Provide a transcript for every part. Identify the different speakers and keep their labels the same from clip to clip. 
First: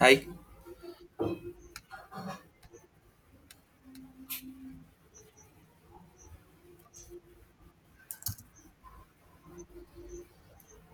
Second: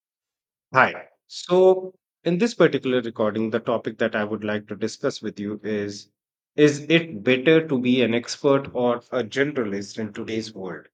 Speaker 1: Hi.
Speaker 2: Hi. So, in this particular recording, the topic that I would like to discuss with you is: Is it better to be an expert or a generalist in today's world?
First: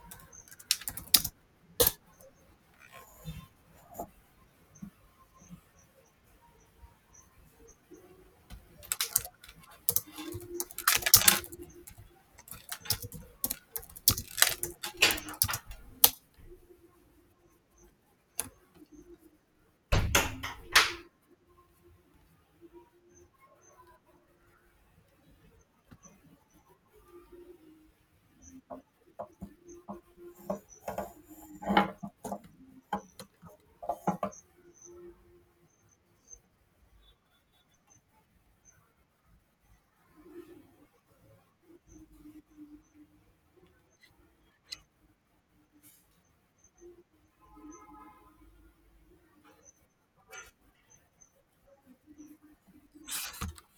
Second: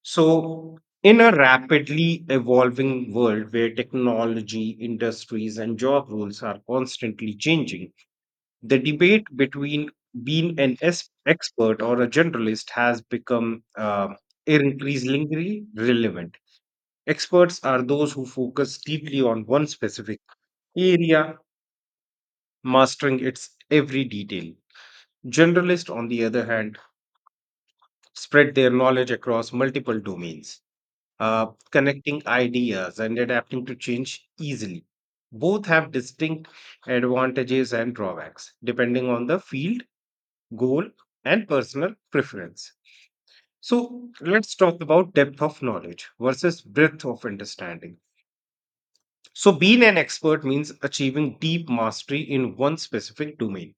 Speaker 2: So, in a rapidly evolving world where technology, industries, and job roles are constantly changing, the debate between being an expert or a generalist has become increasingly relevant. Experts are those who focus deeply on one specific area, mastering its every detail. Generalists, on the other hand, spread their knowledge across multiple domains, connecting ideas and adapting to change easily. Both have distinct advantages and drawbacks, depending on the field, goal, and personal preference. So, let's talk about depth of knowledge versus breadth of understanding. So, being an expert means achieving deep mastery in one specific domain,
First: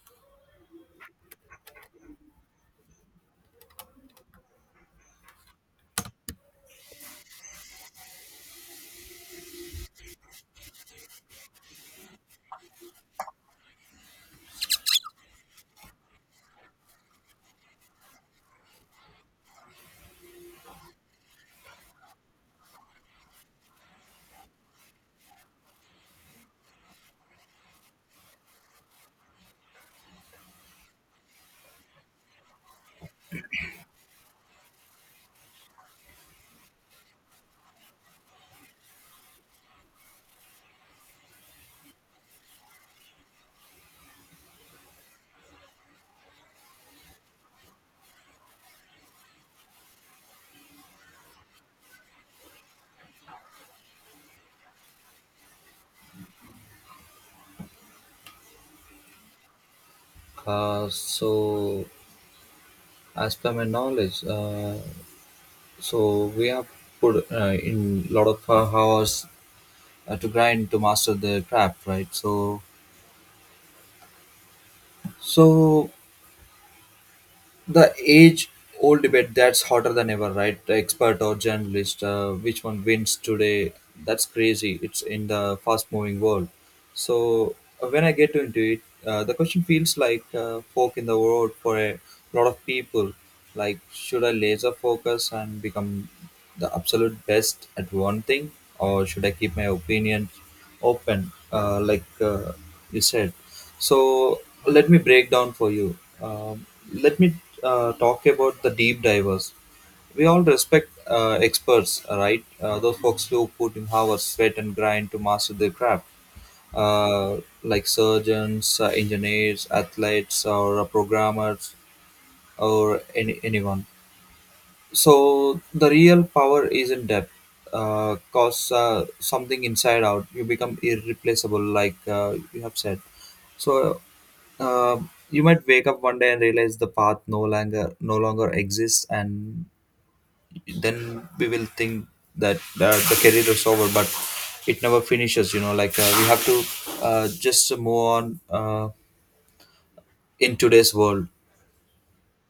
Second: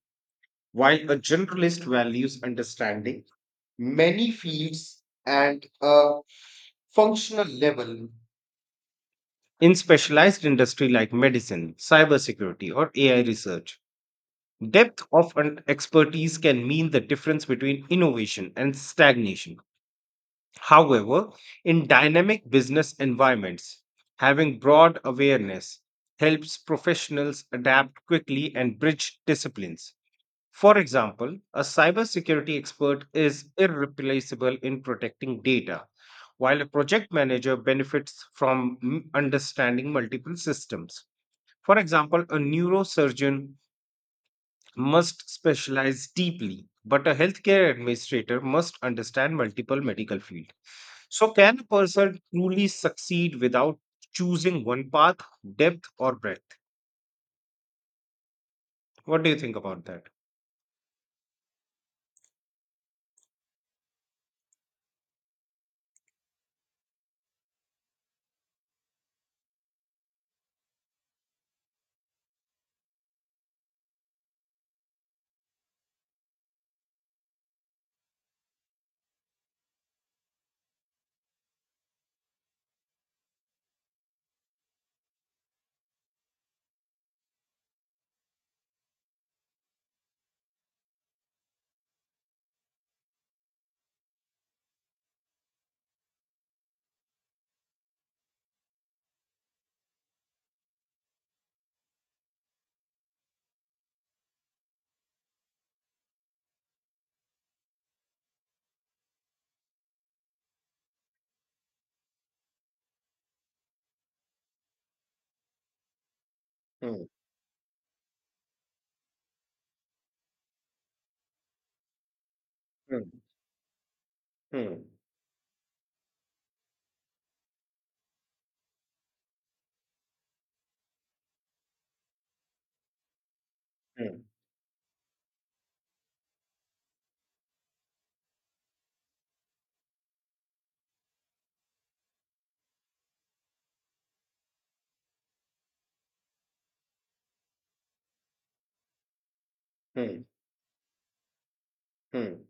Speaker 2: while a generalist values understanding many fields at a functional level. In specialized industry like medicine, cybersecurity, or AI research, depth of expertise can mean the difference between innovation and stagnation. However, in dynamic business environments, having broad awareness helps professionals adapt quickly and bridge disciplines. For example, a cybersecurity expert is irreplaceable in protecting data, while a project manager benefits from understanding multiple systems. For example, a neurosurgeon must specialize deeply, but a healthcare administrator must understand multiple medical fields. So, can a person truly succeed without choosing one path, depth, or breadth? What do you think about that?
Speaker 1: Uh, so, as per my knowledge, so we have put in lot of hours to grind to master the craft, right? So the age old debate that's hotter than ever, right? The expert or journalist, which one wins today? That's crazy. It's in the fast moving world. So when I get into it, the question feels like fork in the road for a lot of people. Like, should I laser focus and become the absolute best at one thing, or should I keep my opinion open, like you said. So let me break down for you. um, Let me talk about the deep divers. We all respect experts, right? Those folks who put in hours, sweat and grind to master their craft,
Speaker 2: Hmm,
Speaker 1: uh, like surgeons, engineers, athletes, or programmers, or
Speaker 2: hmm,
Speaker 1: anyone.
Speaker 2: hmm,
Speaker 1: So the real power isn't depth. Cause something inside out, you become irreplaceable, like you have said. So
Speaker 2: hmm,
Speaker 1: uh, you might wake up one day and realize the path no longer exists, and then we will think that the career is over, but it never finishes, you know, like we have to just move on
Speaker 2: hmm,
Speaker 1: in today's world.
Speaker 2: hmm,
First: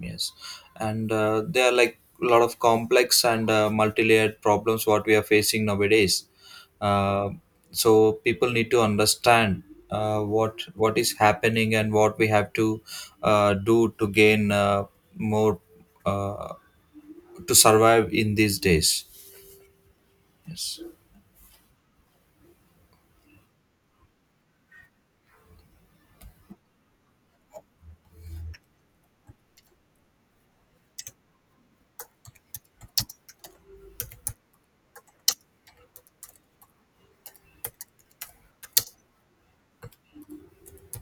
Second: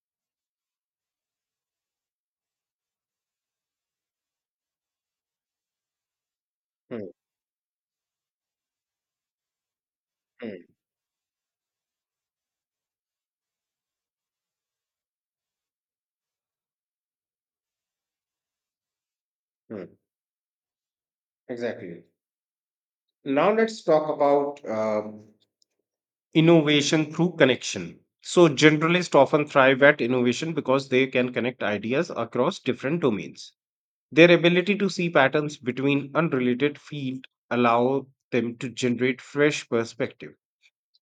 Speaker 1: Yes, and there are like a lot of complex and multi-layered problems what we are facing nowadays.
Speaker 2: hmm,
Speaker 1: Uh, so people need to understand what
Speaker 2: hmm.
Speaker 1: what is happening and what we have to do to gain more uh, to survive in these days.
Speaker 2: Mm.
Speaker 1: Yes.
Speaker 2: Exactly. Now let's talk about innovation through connection. So generalists often thrive at innovation because they can connect ideas across different domains. Their ability to see patterns between unrelated fields allow them to generate fresh perspective.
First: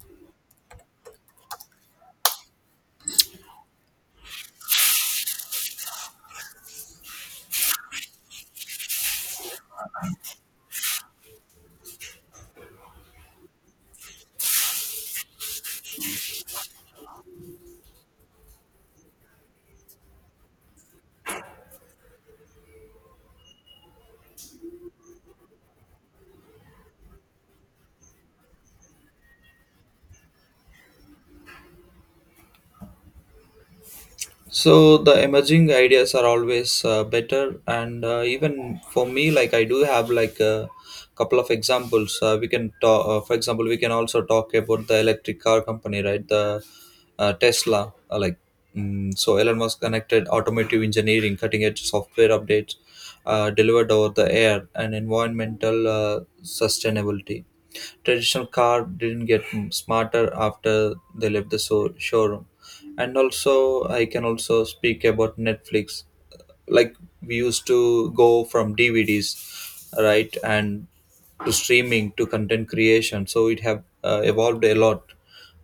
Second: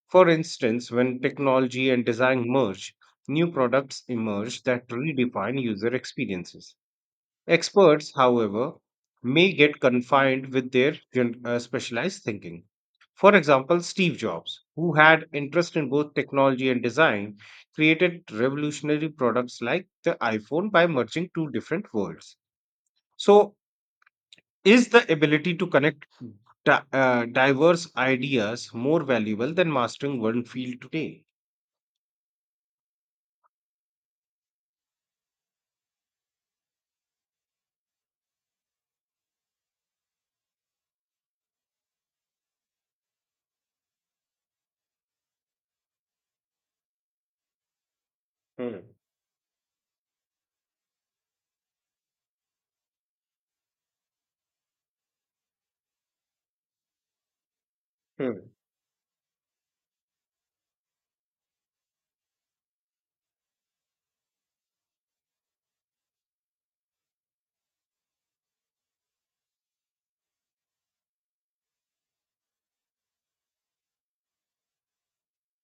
Speaker 2: For instance, when technology and design merge, new products emerge that redefine user experiences. Experts, however, may get confined with their specialized thinking. For example, Steve Jobs, who had interest in both technology and design, created revolutionary products like the iPhone by merging two different worlds. So, is the ability to connect diverse ideas more valuable than mastering one field today?
Speaker 1: So the emerging ideas are always better, and even for me, like I do have like a couple of examples. We can talk, for example, we can also talk about the electric car company, right? The Tesla, uh, like
Speaker 2: Hmm,
Speaker 1: mm So Elon Musk connected automotive engineering, cutting edge software updates delivered over the air, and environmental sustainability. Traditional
Speaker 2: hmm,
Speaker 1: car didn't get smarter after they left the showroom. And also I can also speak about Netflix. Like, we used to go from DVDs, right? And to streaming, to content creation, so it have evolved a lot.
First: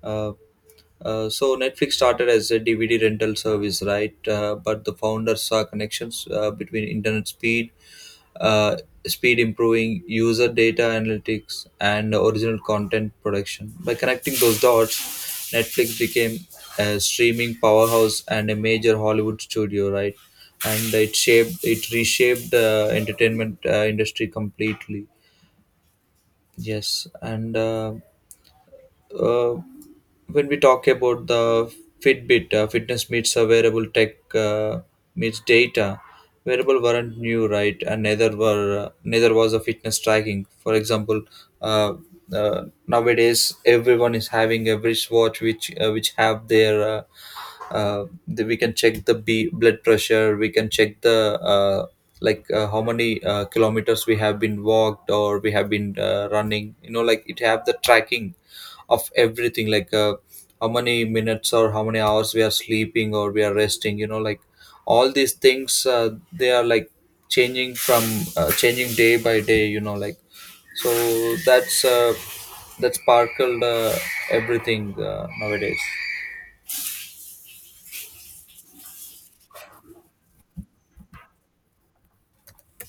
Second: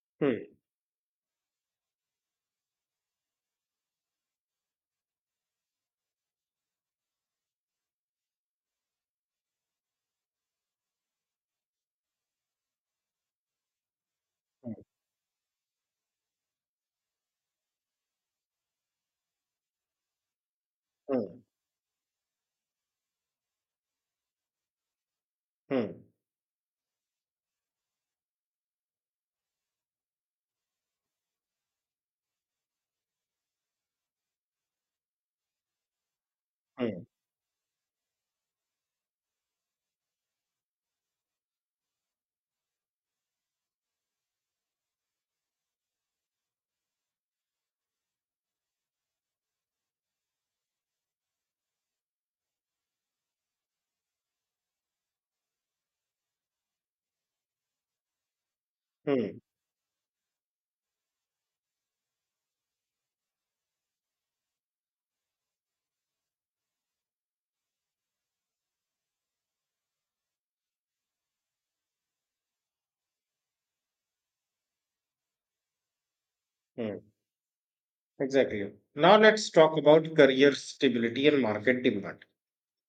Speaker 1: uh,
Speaker 2: hmm,
Speaker 1: so Netflix started as a DVD rental service, right? But the founders saw connections between internet uh, speed improving, user data analytics, and original content production. By connecting those dots, Netflix became a streaming powerhouse and a major Hollywood studio, right? And it
Speaker 2: hmm,
Speaker 1: shaped, it reshaped the entertainment industry completely.
Speaker 2: hmm,
Speaker 1: Yes, and. Uh, when we talk about the Fitbit, fitness meets a wearable tech meets data. Wearable
Speaker 2: hmm, hmm,
Speaker 1: weren't new, right? And neither was the fitness tracking. For example, uh, nowadays everyone is having a wristwatch which have their we can check the B blood pressure, we can check the how many kilometers we have been walked, or we have been running. You know, like it have the tracking of
Speaker 2: hmm,
Speaker 1: everything, like how many minutes or how many hours we are sleeping or we are resting, you know, like all these things they are like changing from changing day by day, you know, like. So that's sparkled everything nowadays.
Speaker 2: hmm. Exactly. Now let's talk about career stability and market demand.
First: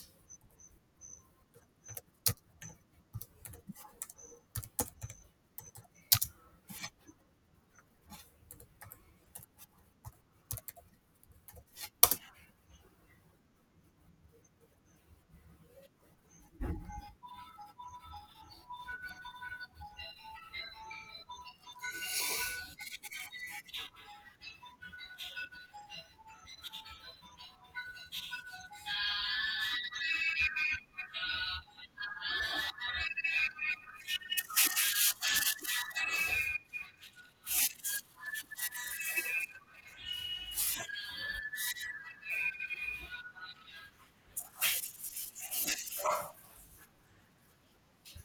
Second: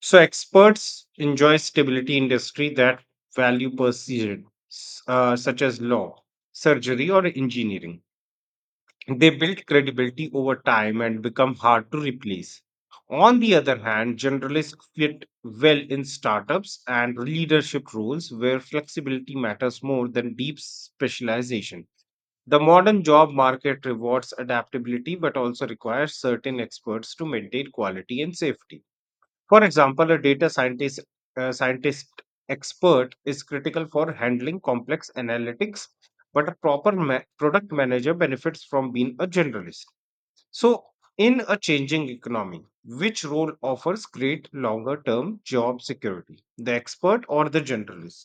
Speaker 2: So experts enjoy stability industry that value precision, such as law, surgery, or engineering. They build credibility over time and become hard to replace. On the other hand, generalists fit well in startups and leadership roles where flexibility matters more than deep specialization. The modern job market rewards adaptability but also requires certain experts to maintain quality and safety. For example, a data scientist expert is critical for handling complex analytics, but a proper product manager benefits from being a generalist. So, in a changing economy, which role offers great longer term job security, the expert or the generalist?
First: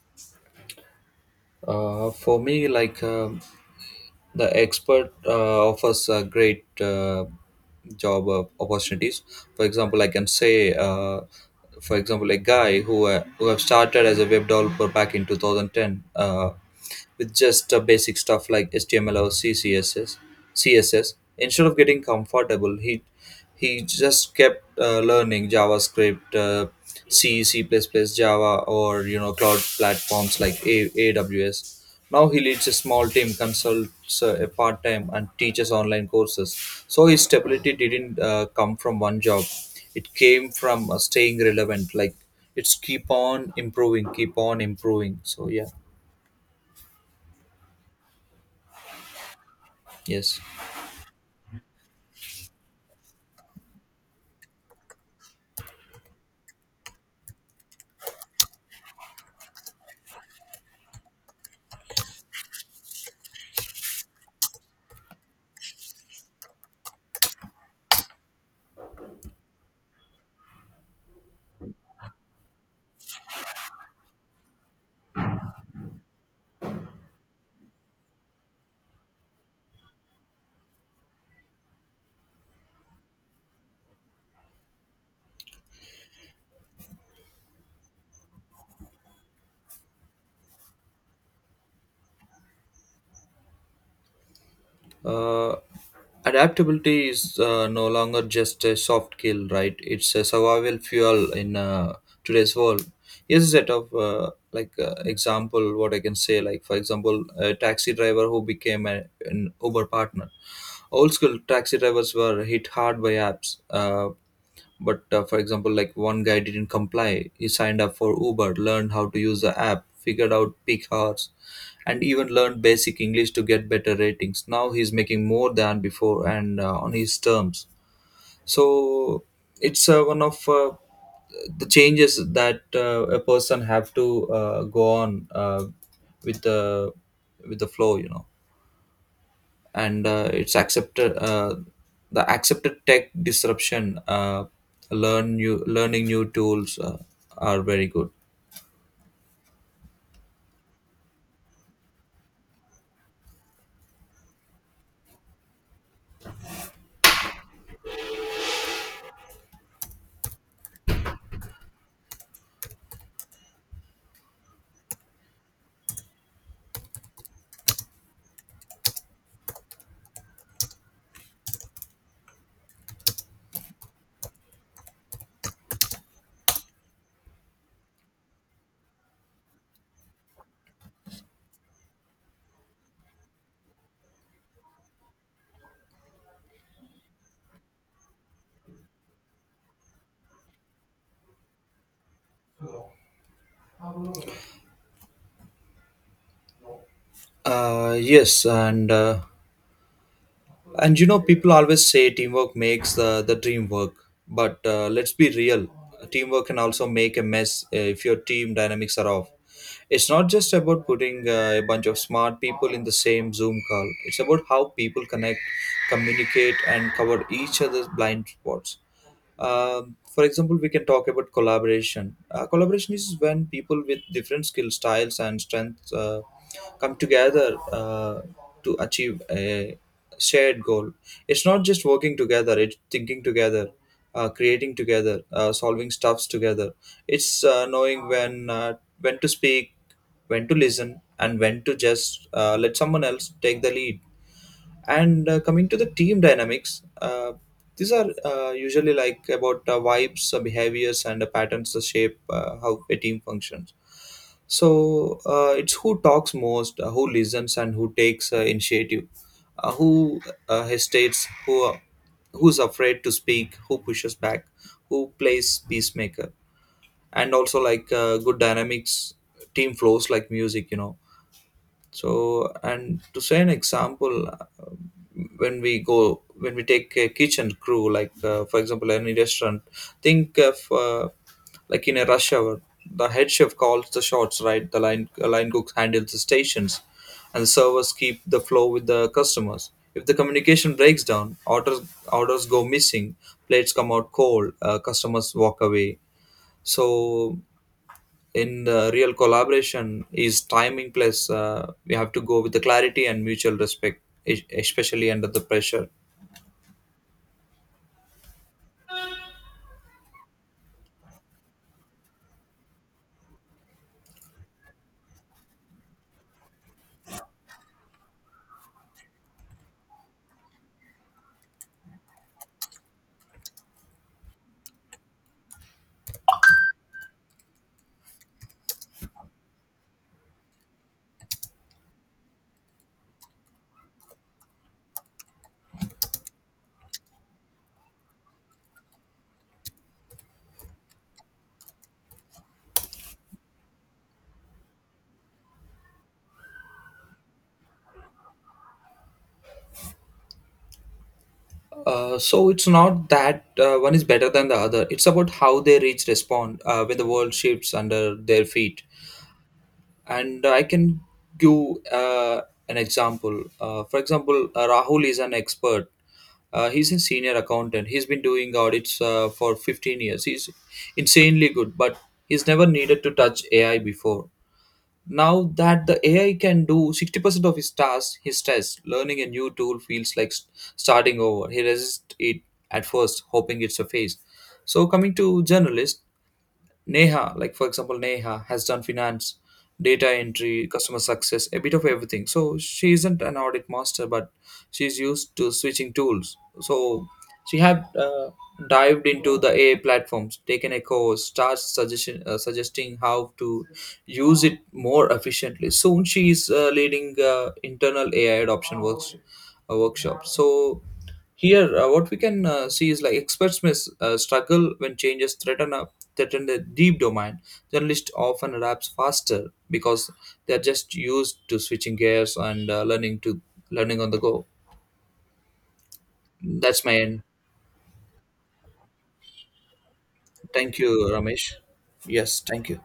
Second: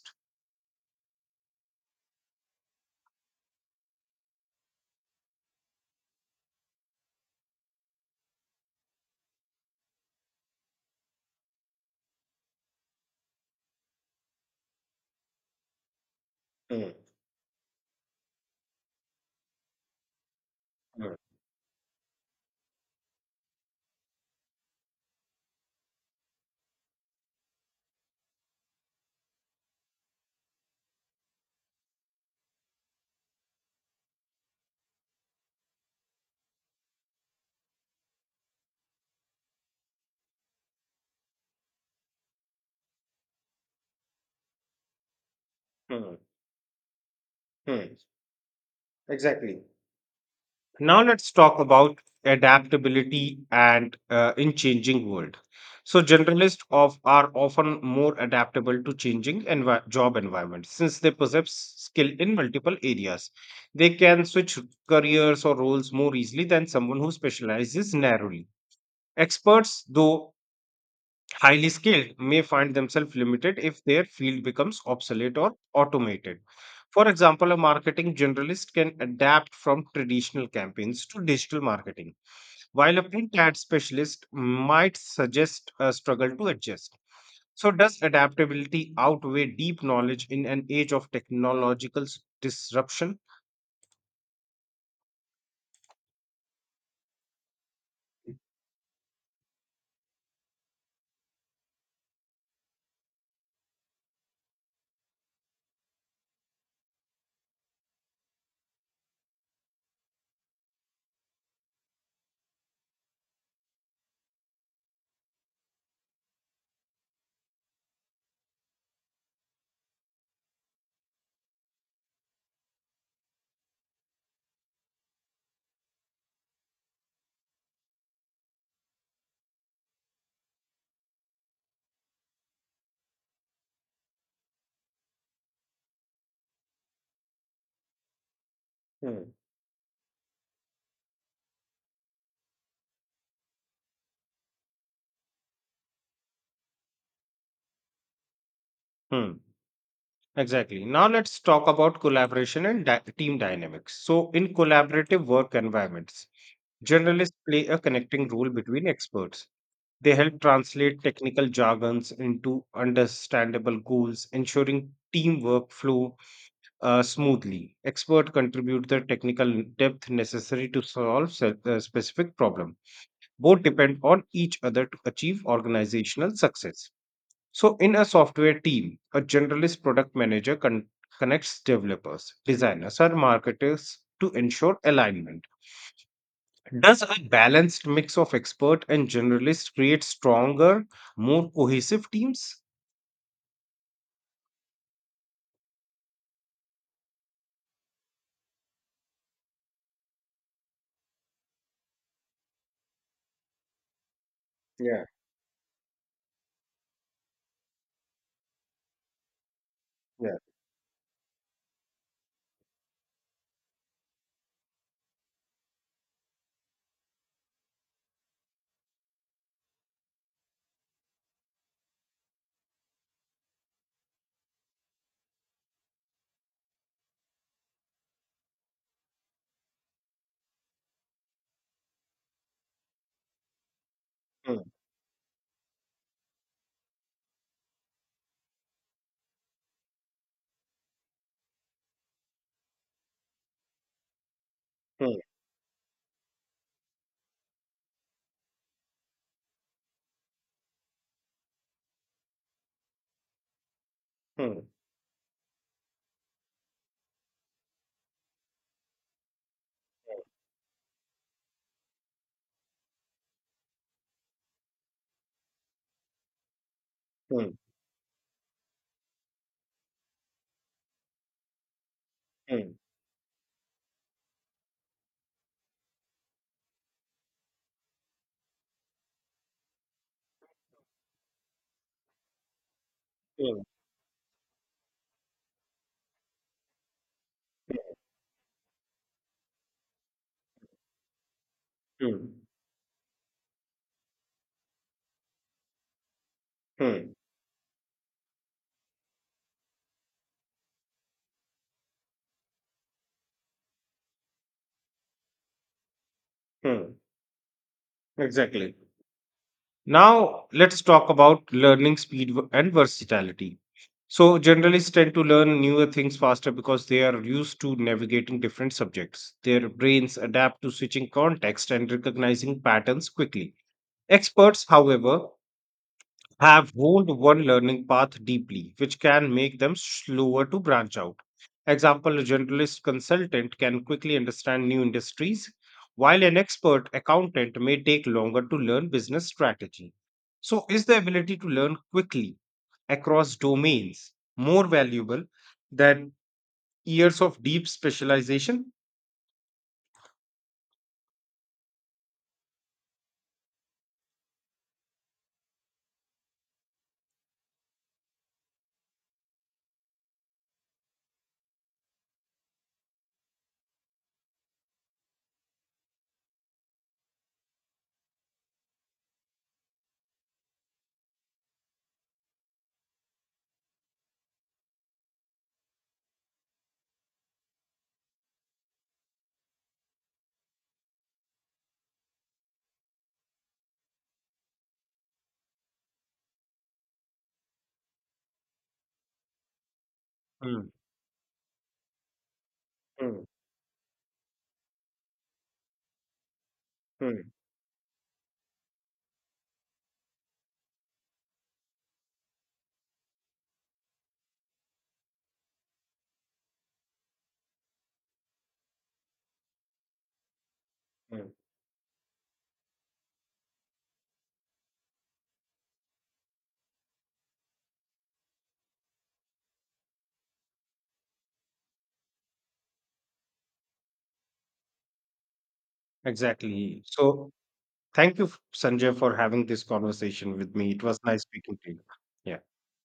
Speaker 1: For me, like the expert offers a great job opportunities. For example, I can say, for example, a guy who have started as a web developer back in 2010,
Speaker 2: Hmm,
Speaker 1: with just basic stuff like HTML or CSS.
Speaker 2: hmm,
Speaker 1: CSS. Instead of getting comfortable, he just kept learning JavaScript, C++, Java, or, you know, cloud platforms like AWS. Now he leads a small team, consults a part time, and teaches online courses. So his stability didn't come from one job; it came from staying relevant. Like, it's keep on improving, keep on improving. So yeah,
Speaker 2: hmm, hmm. Exactly.
Speaker 1: yes.
Speaker 2: Now let's talk about adaptability and, in changing world. So generalists of are often more adaptable to changing job environments, since they possess skill in multiple areas. They can switch careers or roles more easily than someone who specializes narrowly. Experts, though highly skilled, may find themselves limited if their field becomes obsolete or automated. For example, a marketing generalist can adapt from traditional campaigns to digital marketing, while a print ad specialist might suggest a struggle to adjust. So, does adaptability outweigh deep knowledge in an age of technological disruption?
Speaker 1: Uh, Adaptability is no longer just a soft skill, right? It's a survival fuel in today's world. Here's a set of example what I can say. Like, for example, a taxi driver who became an Uber partner. Old school taxi drivers were hit hard by apps. But for example, like one guy didn't comply. He signed up for Uber, learned how to use the app, figured out peak hours, and even learned basic English to get better ratings. Now he's making more than before, and on his terms. So it's one of the changes that a person have to go on with the with the flow. You know,
Speaker 2: Hmm.
Speaker 1: and it's accepted the accepted tech disruption, learning new tools are very good.
Speaker 2: Hmm. Exactly. Now let's talk about collaboration and team dynamics. So, in collaborative work environments, journalists play a connecting role between experts. They help translate technical jargons into understandable goals, ensuring teamwork flow smoothly. Experts contribute the technical depth necessary to solve a specific problem. Both depend on each other to achieve organizational success. So, in a software team, a generalist product manager connects developers, designers, and marketers to ensure alignment. Does a balanced mix of expert and generalist create stronger, more cohesive teams?
Speaker 1: Yes, and and, you know, people always say teamwork makes the dream work, but
Speaker 2: Yeah,
Speaker 1: let's be real. Teamwork can also make a mess if your team dynamics are off. It's not
Speaker 2: yeah.
Speaker 1: just about putting a bunch of smart people in the same Zoom call. It's about how people connect, communicate, and cover each other's blind spots. For example, we can talk about collaboration. Collaboration is when people with different skill styles and strengths come together to achieve a shared goal. It's not just working together; it's thinking together,
Speaker 2: Hmm,
Speaker 1: creating together, solving stuffs together. It's knowing when to speak, when to listen, and when to just let someone else take the lead.
Speaker 2: hmm,
Speaker 1: And coming to the team dynamics, these are usually like about vibes, behaviors, and patterns that shape how a team functions.
Speaker 2: hmm,
Speaker 1: So it's who talks most, who listens, and who takes initiative, who hesitates, who who's afraid to speak, who pushes back, who plays peacemaker, and
Speaker 2: hmm,
Speaker 1: also like good dynamics, team flows like music, you know. So,
Speaker 2: hmm,
Speaker 1: and to say an example, when we go, when we take a kitchen crew, like for example, any restaurant, think of like, in a rush hour, the head chef
Speaker 2: hmm,
Speaker 1: calls the shots, right? The line cook handles the stations, and the servers keep the flow with the customers. If the communication breaks down, orders
Speaker 2: hmm, hmm,
Speaker 1: orders go missing, plates come out cold, customers walk away.
Speaker 2: hmm,
Speaker 1: So in the real, collaboration is timing plus we have to go with the clarity and mutual respect, especially under the pressure.
Speaker 2: hmm. Exactly. Now, let's talk about learning speed and versatility. So, generalists tend to learn newer things faster because they are used to navigating different subjects. Their brains adapt to switching context and recognizing patterns quickly. Experts, however, have honed one learning path deeply, which can make them slower to branch out. Example, a generalist consultant can quickly understand new industries, while an expert accountant may take longer to learn business strategy. So, is the ability to learn quickly across domains more valuable than years of deep specialization?
Speaker 1: So it's not that one is better than the other. It's about how they reach respond when the world shifts under their feet. And I can give uh, an example, for example, Rahul is an expert. He's a senior accountant. He's been doing audits for 15 years. He's insanely good, but he's never needed to touch AI before. Now that the AI can do 60% of his tasks, his test, learning a new tool feels like starting over. He resists it at first, hoping it's a phase. So, coming to journalists, Neha, like for example, Neha has done finance, data entry,
Speaker 2: Hmm,
Speaker 1: customer success, a bit of everything. So she isn't
Speaker 2: hmm,
Speaker 1: an audit master, but she's used to switching tools. So
Speaker 2: hmm,
Speaker 1: she had dived into the AI platforms, taken a course, suggesting how to use it more efficiently. Soon she is leading internal AI adoption works a workshop. So
Speaker 2: hmm.
Speaker 1: here, what we can see is like experts may struggle when changes threaten the deep domain. Journalists often adapts faster because they are just used to switching gears and learning on the go.
Speaker 2: Exactly.
Speaker 1: That's my end.
Speaker 2: So, thank you, Sanjay, for having this conversation with me.
Speaker 1: Thank
Speaker 2: It was
Speaker 1: you,
Speaker 2: nice
Speaker 1: Ramesh.
Speaker 2: speaking to you. Yeah.
Speaker 1: Yes, thank you.